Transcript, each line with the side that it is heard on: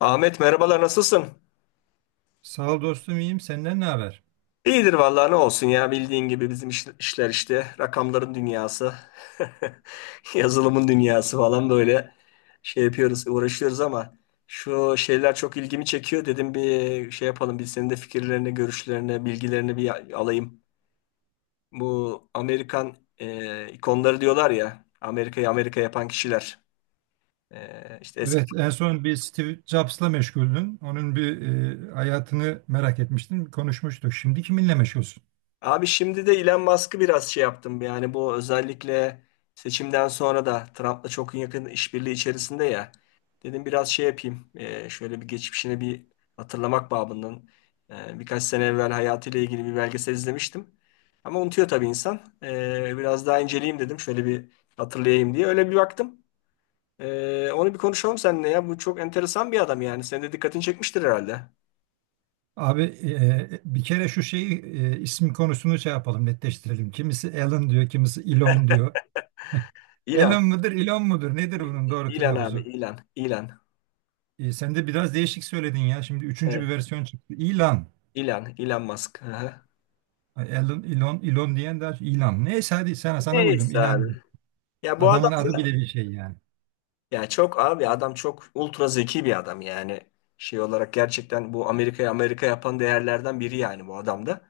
left: Ahmet, merhabalar, nasılsın?
right: Sağ ol dostum iyiyim. Senden ne haber?
left: İyidir vallahi, ne olsun ya, bildiğin gibi bizim işler işte rakamların dünyası, yazılımın dünyası falan, böyle şey yapıyoruz, uğraşıyoruz ama şu şeyler çok ilgimi çekiyor. Dedim bir şey yapalım, bir senin de fikirlerini, görüşlerini, bilgilerini bir alayım. Bu Amerikan ikonları diyorlar ya, Amerika'yı Amerika yapan kişiler. İşte
right: Evet, en son bir Steve Jobs'la meşguldün. Onun bir hayatını merak etmiştin. Konuşmuştuk. Şimdi kiminle meşgulsün?
left: Abi, şimdi de Elon Musk'ı biraz şey yaptım. Yani bu özellikle seçimden sonra da Trump'la çok yakın işbirliği içerisinde ya. Dedim biraz şey yapayım. Şöyle bir geçmişine bir hatırlamak babından. Birkaç sene evvel hayatıyla ilgili bir belgesel izlemiştim. Ama unutuyor tabii insan. Biraz daha inceleyeyim dedim. Şöyle bir hatırlayayım diye. Öyle bir baktım. Onu bir konuşalım seninle ya. Bu çok enteresan bir adam yani. Senin de dikkatini çekmiştir herhalde.
right: Abi bir kere şu şeyi isim konusunu şey yapalım, netleştirelim. Kimisi Elon diyor, kimisi Elon diyor.
left: Elon.
right: Elon mudur, Elon mudur? Nedir bunun doğru
left: Elon abi.
right: telaffuzu?
left: Elon. Elon.
right: E, sen de biraz değişik söyledin ya. Şimdi üçüncü
left: Evet.
right: bir versiyon çıktı. Elon.
left: Elon, Elon Musk. Hı hı.
right: Ay, Elon, Elon, Elon diyen daha Elon. Neyse hadi sana uydum.
left: Neyse.
right: Elon.
left: Ya bu adam,
right: Adamın adı bile bir şey yani.
left: ya çok abi, adam çok ultra zeki bir adam yani. Şey olarak gerçekten bu Amerika'yı Amerika yapan değerlerden biri yani, bu adam da.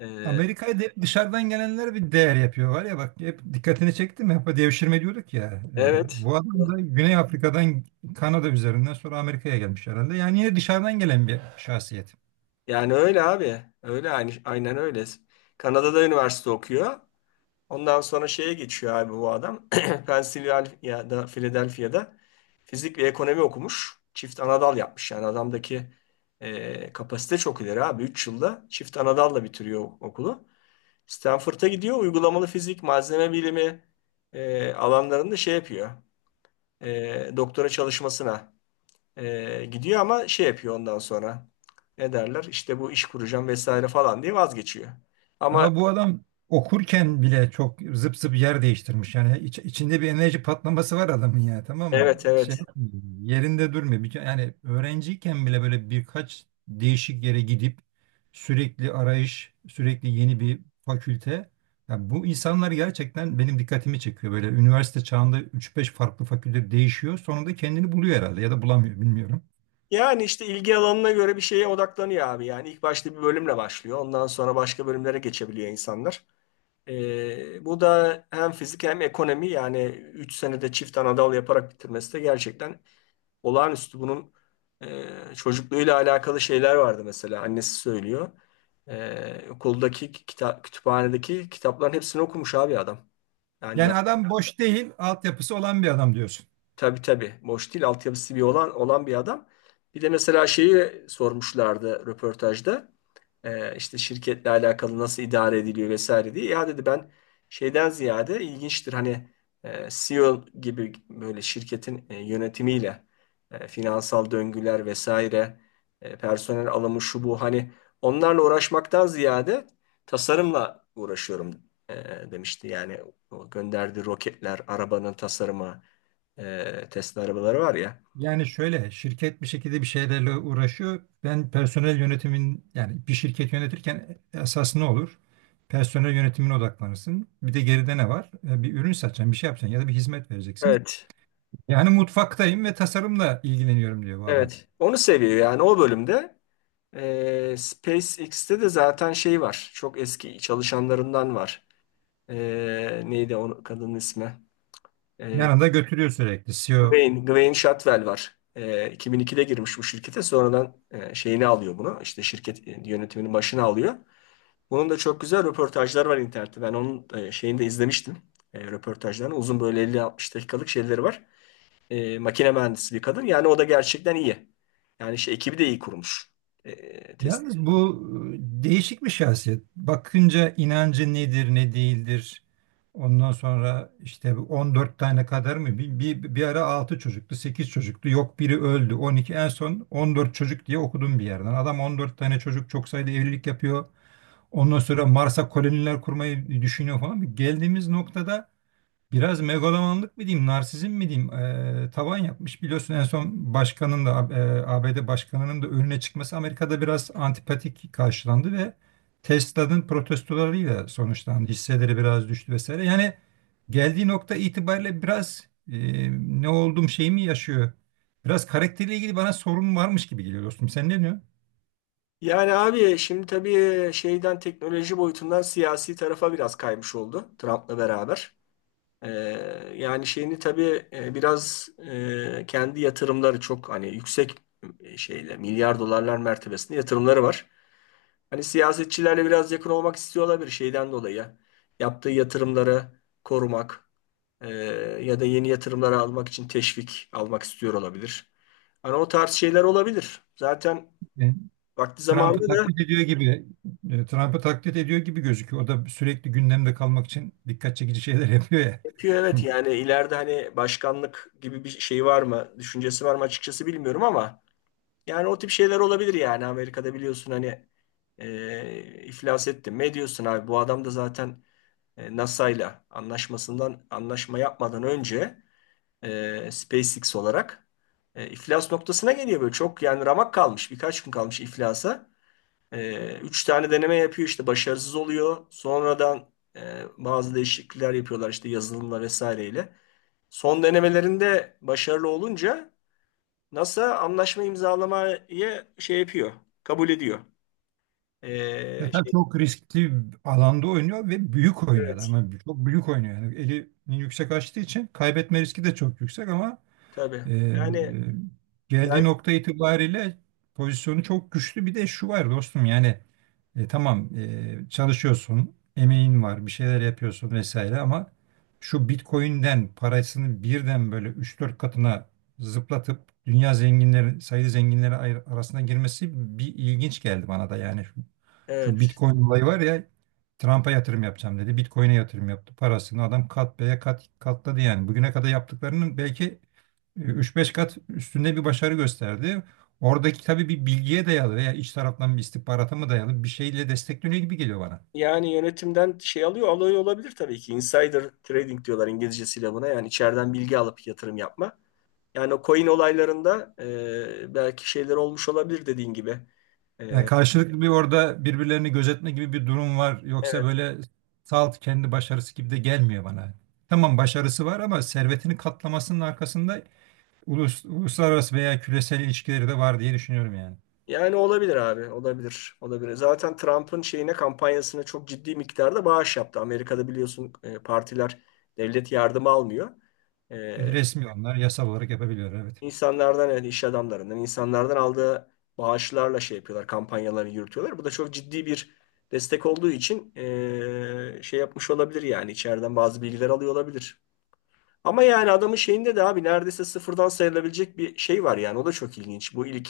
left: Ee,
right: Amerika'ya da hep dışarıdan gelenler bir değer yapıyor var ya bak hep dikkatini çekti mi? Hep devşirme diyorduk ya. E,
left: evet.
right: bu adam da Güney Afrika'dan Kanada üzerinden sonra Amerika'ya gelmiş herhalde. Yani yine dışarıdan gelen bir şahsiyet.
left: Yani öyle abi. Öyle aynı, aynen öyle. Kanada'da üniversite okuyor. Ondan sonra şeye geçiyor abi bu adam. Pennsylvania'da, Philadelphia'da fizik ve ekonomi okumuş. Çift anadal yapmış. Yani adamdaki kapasite çok ileri abi. 3 yılda çift anadalla bitiriyor okulu. Stanford'a gidiyor. Uygulamalı fizik, malzeme bilimi alanlarında şey yapıyor. Doktora çalışmasına gidiyor ama şey yapıyor ondan sonra. Ne derler? İşte bu iş kuracağım vesaire falan diye vazgeçiyor. Ama
right: Daha bu adam okurken bile çok zıp zıp yer değiştirmiş. Yani içinde bir enerji patlaması var adamın ya tamam mı?
left: evet,
right: Şey
left: evet.
right: yapmıyor, yerinde durmuyor. Yani öğrenciyken bile böyle birkaç değişik yere gidip sürekli arayış, sürekli yeni bir fakülte. Ya bu insanlar gerçekten benim dikkatimi çekiyor. Böyle üniversite çağında üç beş farklı fakülte değişiyor. Sonunda kendini buluyor herhalde ya da bulamıyor bilmiyorum.
left: Yani işte ilgi alanına göre bir şeye odaklanıyor abi. Yani ilk başta bir bölümle başlıyor. Ondan sonra başka bölümlere geçebiliyor insanlar. Bu da hem fizik hem ekonomi yani 3 senede çift anadal yaparak bitirmesi de gerçekten olağanüstü. Bunun e, çocukluğuyla alakalı şeyler vardı mesela. Annesi söylüyor. Okuldaki kütüphanedeki kitapların hepsini okumuş abi adam. Yani.
right: Yani adam boş değil, altyapısı olan bir adam diyorsun.
left: Tabii, tabii. Boş değil. Altyapısı bir olan bir adam. Bir de mesela şeyi sormuşlardı röportajda. İşte şirketle alakalı nasıl idare ediliyor vesaire diye. Ya dedi ben şeyden ziyade ilginçtir hani CEO gibi böyle şirketin yönetimiyle finansal döngüler vesaire personel alımı şu bu hani onlarla uğraşmaktan ziyade tasarımla uğraşıyorum e, demişti. Yani o gönderdiği roketler, arabanın tasarımı, Tesla arabaları var ya.
right: Yani şöyle şirket bir şekilde bir şeylerle uğraşıyor. Ben personel yönetimin yani bir şirket yönetirken esas ne olur? Personel yönetimine odaklanırsın. Bir de geride ne var? Bir ürün satacaksın, bir şey yapacaksın ya da bir hizmet vereceksin.
left: Evet,
right: Yani mutfaktayım ve tasarımla ilgileniyorum diyor bu adam.
left: evet. Onu seviyor yani, o bölümde. SpaceX'te de zaten şey var. Çok eski çalışanlarından var. E, Neydi o kadının ismi? E,
right: Yanında götürüyor sürekli. CEO.
left: Gwen Shotwell var. 2002'de girmiş bu şirkete. Sonradan şeyini alıyor bunu. İşte şirket yönetiminin başına alıyor. Bunun da çok güzel röportajları var internette. Ben onun şeyini de izlemiştim. Röportajlarını. Uzun, böyle 50-60 dakikalık şeyleri var. Makine mühendisi bir kadın. Yani o da gerçekten iyi. Yani şey, ekibi de iyi kurmuş. Test.
right: Yalnız bu değişik bir şahsiyet. Bakınca inancı nedir, ne değildir. Ondan sonra işte bu 14 tane kadar mı? Bir ara 6 çocuktu, 8 çocuktu. Yok biri öldü. 12 en son 14 çocuk diye okudum bir yerden. Adam 14 tane çocuk çok sayıda evlilik yapıyor. Ondan sonra Mars'a koloniler kurmayı düşünüyor falan. Geldiğimiz noktada biraz megalomanlık mı diyeyim, narsizm mi diyeyim, tavan yapmış. Biliyorsun en son başkanın da ABD başkanının da önüne çıkması Amerika'da biraz antipatik karşılandı ve Tesla'nın protestolarıyla sonuçlandı. Hisseleri biraz düştü vesaire. Yani geldiği nokta itibariyle biraz ne oldum şeyimi yaşıyor. Biraz karakteriyle ilgili bana sorun varmış gibi geliyor dostum. Sen ne diyorsun?
left: Yani abi, şimdi tabii şeyden, teknoloji boyutundan siyasi tarafa biraz kaymış oldu Trump'la beraber. E, Yani şeyini tabii biraz kendi yatırımları çok hani yüksek, şeyle milyar dolarlar mertebesinde yatırımları var. Hani siyasetçilerle biraz yakın olmak istiyor olabilir şeyden dolayı. Yaptığı yatırımları korumak e, ya da yeni yatırımları almak için teşvik almak istiyor olabilir. Hani o tarz şeyler olabilir. Zaten vakti
right: Trump'ı
left: zamanında da
right: taklit ediyor gibi Trump'ı taklit ediyor gibi gözüküyor. O da sürekli gündemde kalmak için dikkat çekici şeyler yapıyor ya.
left: yapıyor, evet. Yani ileride hani başkanlık gibi bir şey var mı, düşüncesi var mı açıkçası bilmiyorum, ama yani o tip şeyler olabilir. Yani Amerika'da biliyorsun hani iflas ettin. Ne diyorsun abi? Bu adam da zaten NASA ile anlaşma yapmadan önce SpaceX olarak iflas noktasına geliyor, böyle çok yani ramak kalmış, birkaç gün kalmış iflasa. Üç tane deneme yapıyor, işte başarısız oluyor. Sonradan bazı değişiklikler yapıyorlar, işte yazılımla vesaireyle. Son denemelerinde başarılı olunca NASA anlaşma imzalamayı şey yapıyor, kabul ediyor.
right: Ya tabii
left: Şey,
right: çok riskli bir alanda oynuyor ve büyük oynuyor da,
left: evet,
right: ama çok büyük oynuyor yani elini yüksek açtığı için kaybetme riski de çok yüksek ama
left: tabii.
right: Ee,
left: Yani
right: geldiği
left: belki,
right: nokta itibariyle pozisyonu çok güçlü. Bir de şu var dostum yani tamam çalışıyorsun, emeğin var, bir şeyler yapıyorsun vesaire ama şu Bitcoin'den parasını birden böyle üç dört katına zıplatıp dünya zenginleri, sayılı zenginleri arasına girmesi bir ilginç geldi bana da yani şu, şu
left: evet.
right: Bitcoin olayı var ya Trump'a yatırım yapacağım dedi. Bitcoin'e yatırım yaptı. Parasını adam kat beye kat katladı yani. Bugüne kadar yaptıklarının belki üç beş kat üstünde bir başarı gösterdi. Oradaki tabii bir bilgiye dayalı veya iç taraftan bir istihbarata mı dayalı bir şeyle destekleniyor gibi geliyor bana.
left: Yani yönetimden şey alıyor olabilir tabii ki. Insider trading diyorlar İngilizcesiyle buna. Yani içeriden bilgi alıp yatırım yapma. Yani o coin olaylarında belki şeyler olmuş olabilir, dediğin gibi.
right: Yani
left: E,
right: karşılıklı bir orada birbirlerini gözetme gibi bir durum var. Yoksa
left: evet.
right: böyle salt kendi başarısı gibi de gelmiyor bana. Tamam başarısı var ama servetini katlamasının arkasında uluslararası veya küresel ilişkileri de var diye düşünüyorum yani.
left: Yani olabilir abi, olabilir, olabilir. Zaten Trump'ın şeyine, kampanyasına çok ciddi miktarda bağış yaptı. Amerika'da biliyorsun partiler devlet yardımı almıyor. E,
right: Resmi onlar yasal olarak yapabiliyor evet.
left: insanlardan, yani iş adamlarından, insanlardan aldığı bağışlarla şey yapıyorlar, kampanyalarını yürütüyorlar. Bu da çok ciddi bir destek olduğu için şey yapmış olabilir, yani içeriden bazı bilgiler alıyor olabilir. Ama yani adamın şeyinde de abi neredeyse sıfırdan sayılabilecek bir şey var, yani o da çok ilginç. Bu ilk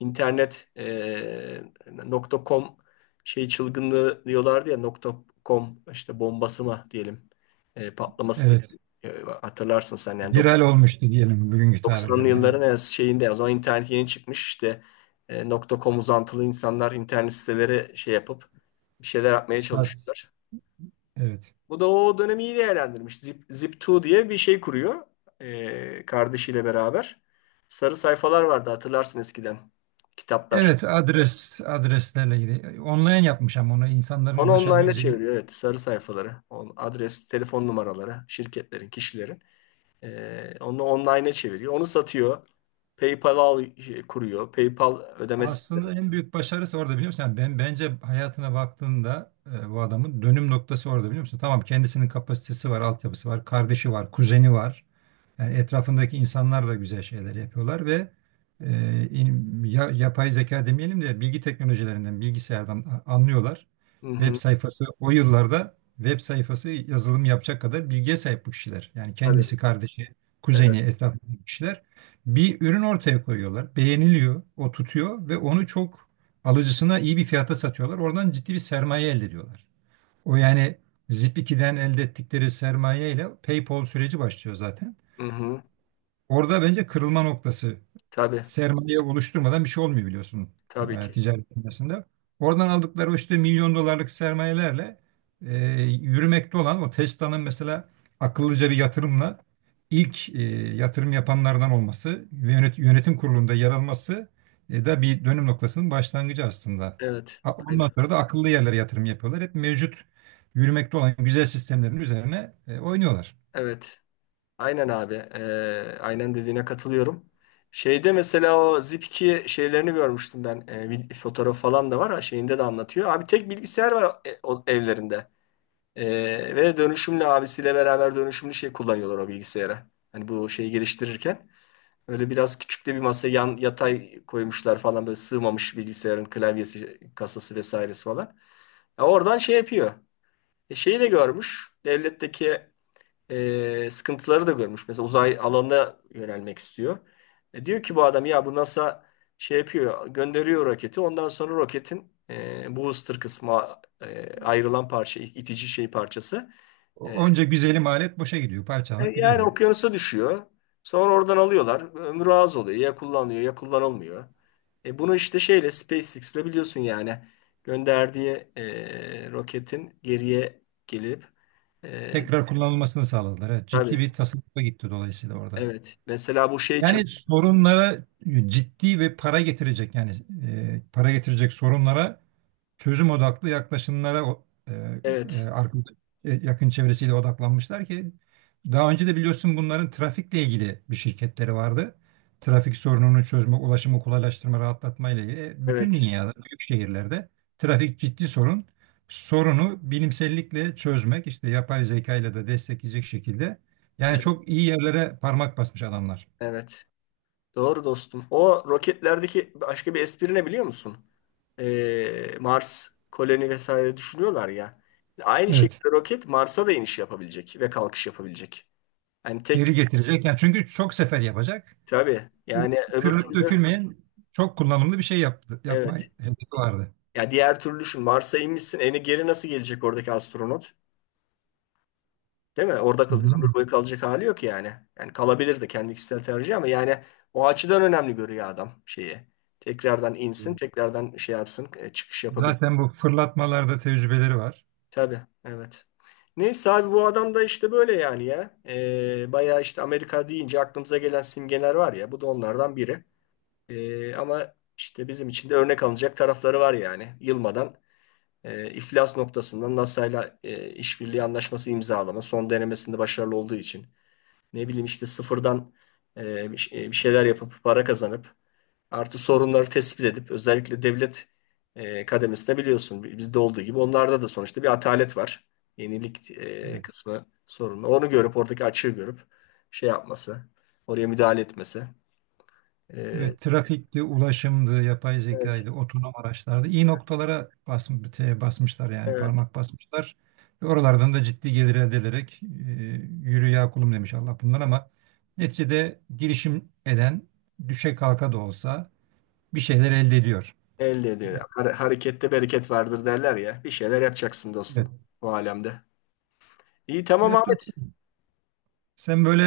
left: internet nokta .com şey çılgınlığı diyorlardı ya, nokta .com işte bombası mı diyelim, patlaması diye.
right: Evet.
left: Hatırlarsın sen yani
right: Viral olmuştu diyelim bugünkü
left: 90'lı
right: tabirlerle. Evet.
left: yılların en şeyinde, o zaman internet yeni çıkmış, işte nokta .com uzantılı insanlar internet siteleri şey yapıp bir şeyler yapmaya
right: Sat.
left: çalışıyorlar.
right: Evet.
left: Bu da o dönemi iyi değerlendirmiş. Zip2 diye bir şey kuruyor kardeşiyle beraber. Sarı sayfalar vardı, hatırlarsın eskiden, kitaplar.
right: Evet, adreslerle ilgili. Online yapmış ama ona insanların
left: Onu online'a
right: ulaşabileceği.
left: çeviriyor, evet, sarı sayfaları, adres, telefon numaraları, şirketlerin, kişilerin. Onu online'a çeviriyor. Onu satıyor. PayPal al, şey, kuruyor. PayPal ödeme sistemi.
right: Aslında en büyük başarısı orada biliyor musun? Yani ben bence hayatına baktığında bu adamın dönüm noktası orada biliyor musun? Tamam kendisinin kapasitesi var, altyapısı var, kardeşi var, kuzeni var. Yani etrafındaki insanlar da güzel şeyler yapıyorlar ve yapay zeka demeyelim de bilgi teknolojilerinden, bilgisayardan anlıyorlar.
left: Hı
right: Web
left: hı.
right: sayfası o yıllarda web sayfası yazılım yapacak kadar bilgiye sahip bu kişiler. Yani
left: Tabii.
right: kendisi, kardeşi, kuzeni,
left: Evet.
right: etrafındaki kişiler bir ürün ortaya koyuyorlar. Beğeniliyor, o tutuyor ve onu çok alıcısına iyi bir fiyata satıyorlar. Oradan ciddi bir sermaye elde ediyorlar. O yani Zip2'den elde ettikleri sermaye ile PayPal süreci başlıyor zaten.
left: Hı hı.
right: Orada bence kırılma noktası.
left: Tabii.
right: Sermaye oluşturmadan bir şey olmuyor biliyorsun
left: Tabii ki.
right: ticaret dünyasında. Oradan aldıkları o işte milyon dolarlık sermayelerle yürümekte olan o Tesla'nın mesela akıllıca bir yatırımla ilk yatırım yapanlardan olması ve yönetim kurulunda yer alması da bir dönüm noktasının başlangıcı aslında.
left: Evet.
right: Ondan
left: Aynen.
right: sonra da akıllı yerlere yatırım yapıyorlar. Hep mevcut yürümekte olan güzel sistemlerin üzerine oynuyorlar.
left: Evet. Aynen abi. Aynen dediğine katılıyorum. Şeyde mesela o Zip2 şeylerini görmüştüm ben. Fotoğraf falan da var. Ha, şeyinde de anlatıyor. Abi tek bilgisayar var o evlerinde. Ve dönüşümlü, abisiyle beraber dönüşümlü şey kullanıyorlar o bilgisayara. Hani bu şeyi geliştirirken. Öyle biraz küçük de bir masa yan yatay koymuşlar falan, böyle sığmamış bilgisayarın klavyesi, kasası vesairesi falan. Ya, oradan şey yapıyor. Şeyi de görmüş. Devletteki sıkıntıları da görmüş. Mesela uzay alanına yönelmek istiyor. Diyor ki bu adam, ya bu NASA şey yapıyor, gönderiyor roketi. Ondan sonra roketin booster kısmı, ayrılan parça, itici şey parçası. E,
right: Onca güzelim alet boşa gidiyor, parçalanıp
left: Yani
right: gidiyor.
left: okyanusa düşüyor. Sonra oradan alıyorlar. Ömrü az oluyor. Ya kullanılıyor, ya kullanılmıyor. Bunu işte şeyle, SpaceX'le, biliyorsun yani gönderdiği roketin geriye gelip e,
right: Tekrar kullanılmasını sağladılar. Evet,
left: tabii,
right: ciddi bir tasarrufa gitti dolayısıyla orada.
left: evet. Mesela bu şey için.
right: Yani sorunlara ciddi ve para getirecek yani para getirecek sorunlara çözüm odaklı yaklaşımlara e,
left: Evet,
right: arka- yakın çevresiyle odaklanmışlar ki daha önce de biliyorsun bunların trafikle ilgili bir şirketleri vardı. Trafik sorununu çözme, ulaşımı kolaylaştırma, rahatlatma ile ilgili. Bütün
left: evet,
right: dünyada, büyük şehirlerde trafik ciddi sorun. Sorunu bilimsellikle çözmek, işte yapay zeka ile de destekleyecek şekilde. Yani
left: evet,
right: çok iyi yerlere parmak basmış adamlar.
left: evet. Doğru dostum. O roketlerdeki başka bir espri ne, biliyor musun? Mars koloni vesaire düşünüyorlar ya. Aynı
right: Evet.
left: şekilde roket Mars'a da iniş yapabilecek ve kalkış yapabilecek. Yani tek,
right: Geri getirecek. Yani çünkü çok sefer yapacak.
left: tabii yani öbür
right: Yani
left: türlü,
right: dökülmeyen çok kullanımlı bir şey yaptı, yapma
left: evet.
right: hedefi vardı.
left: Ya, diğer türlü düşün, Mars'a inmişsin, eni geri nasıl gelecek oradaki astronot? Değil mi? Orada ömür boyu kalacak hali yok yani. Yani kalabilirdi, kendi kişisel tercih, ama yani o açıdan önemli görüyor adam şeyi. Tekrardan insin, tekrardan şey yapsın, çıkış yapabilir.
right: Zaten bu fırlatmalarda tecrübeleri var.
left: Tabii, evet. Neyse abi, bu adam da işte böyle yani ya. Bayağı işte, Amerika deyince aklımıza gelen simgeler var ya. Bu da onlardan biri. Ama işte bizim için de örnek alınacak tarafları var yani. Yılmadan iflas noktasında NASA'yla işbirliği anlaşması imzalama son denemesinde başarılı olduğu için. Ne bileyim, işte sıfırdan bir şeyler yapıp para kazanıp, artı sorunları tespit edip, özellikle devlet kademesinde biliyorsun bizde olduğu gibi onlarda da sonuçta bir atalet var. Yenilik
right: Evet.
left: kısmı sorunlu. Onu görüp, oradaki açığı görüp şey yapması, oraya müdahale etmesi. E,
right: Evet, trafikti, ulaşımdı, yapay
left: evet,
right: zekaydı, otonom araçlardı. İyi noktalara basmışlar yani
left: evet.
right: parmak basmışlar. Ve oralardan da ciddi gelir elde ederek yürü ya kulum demiş Allah bundan ama neticede girişim eden düşe kalka da olsa bir şeyler elde ediyor.
left: Elde ediyor. Harekette bereket vardır derler ya. Bir şeyler yapacaksın dostum,
right: Evet.
left: bu alemde. İyi, tamam
right: Evet,
left: Ahmet.
right: sen böyle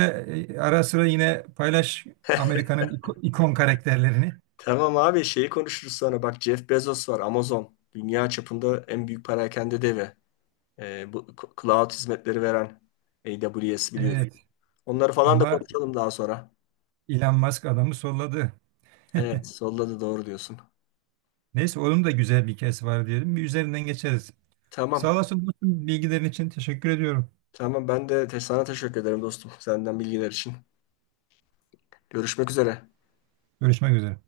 right: ara sıra yine paylaş Amerika'nın ikon karakterlerini.
left: Tamam abi, şeyi konuşuruz sonra. Bak, Jeff Bezos var, Amazon. Dünya çapında en büyük perakende devi. Bu cloud hizmetleri veren AWS, biliyorsun.
right: Evet
left: Onları falan da
right: ama
left: konuşalım daha sonra.
right: Elon Musk adamı solladı.
left: Evet, solda da doğru diyorsun.
right: Neyse onun da güzel bir hikayesi var diyelim. Bir üzerinden geçeriz. Sağ
left: Tamam.
right: olasın dostum, bilgilerin için teşekkür ediyorum.
left: Tamam, ben de sana teşekkür ederim dostum. Senden bilgiler için. Görüşmek üzere.
right: Görüşmek üzere.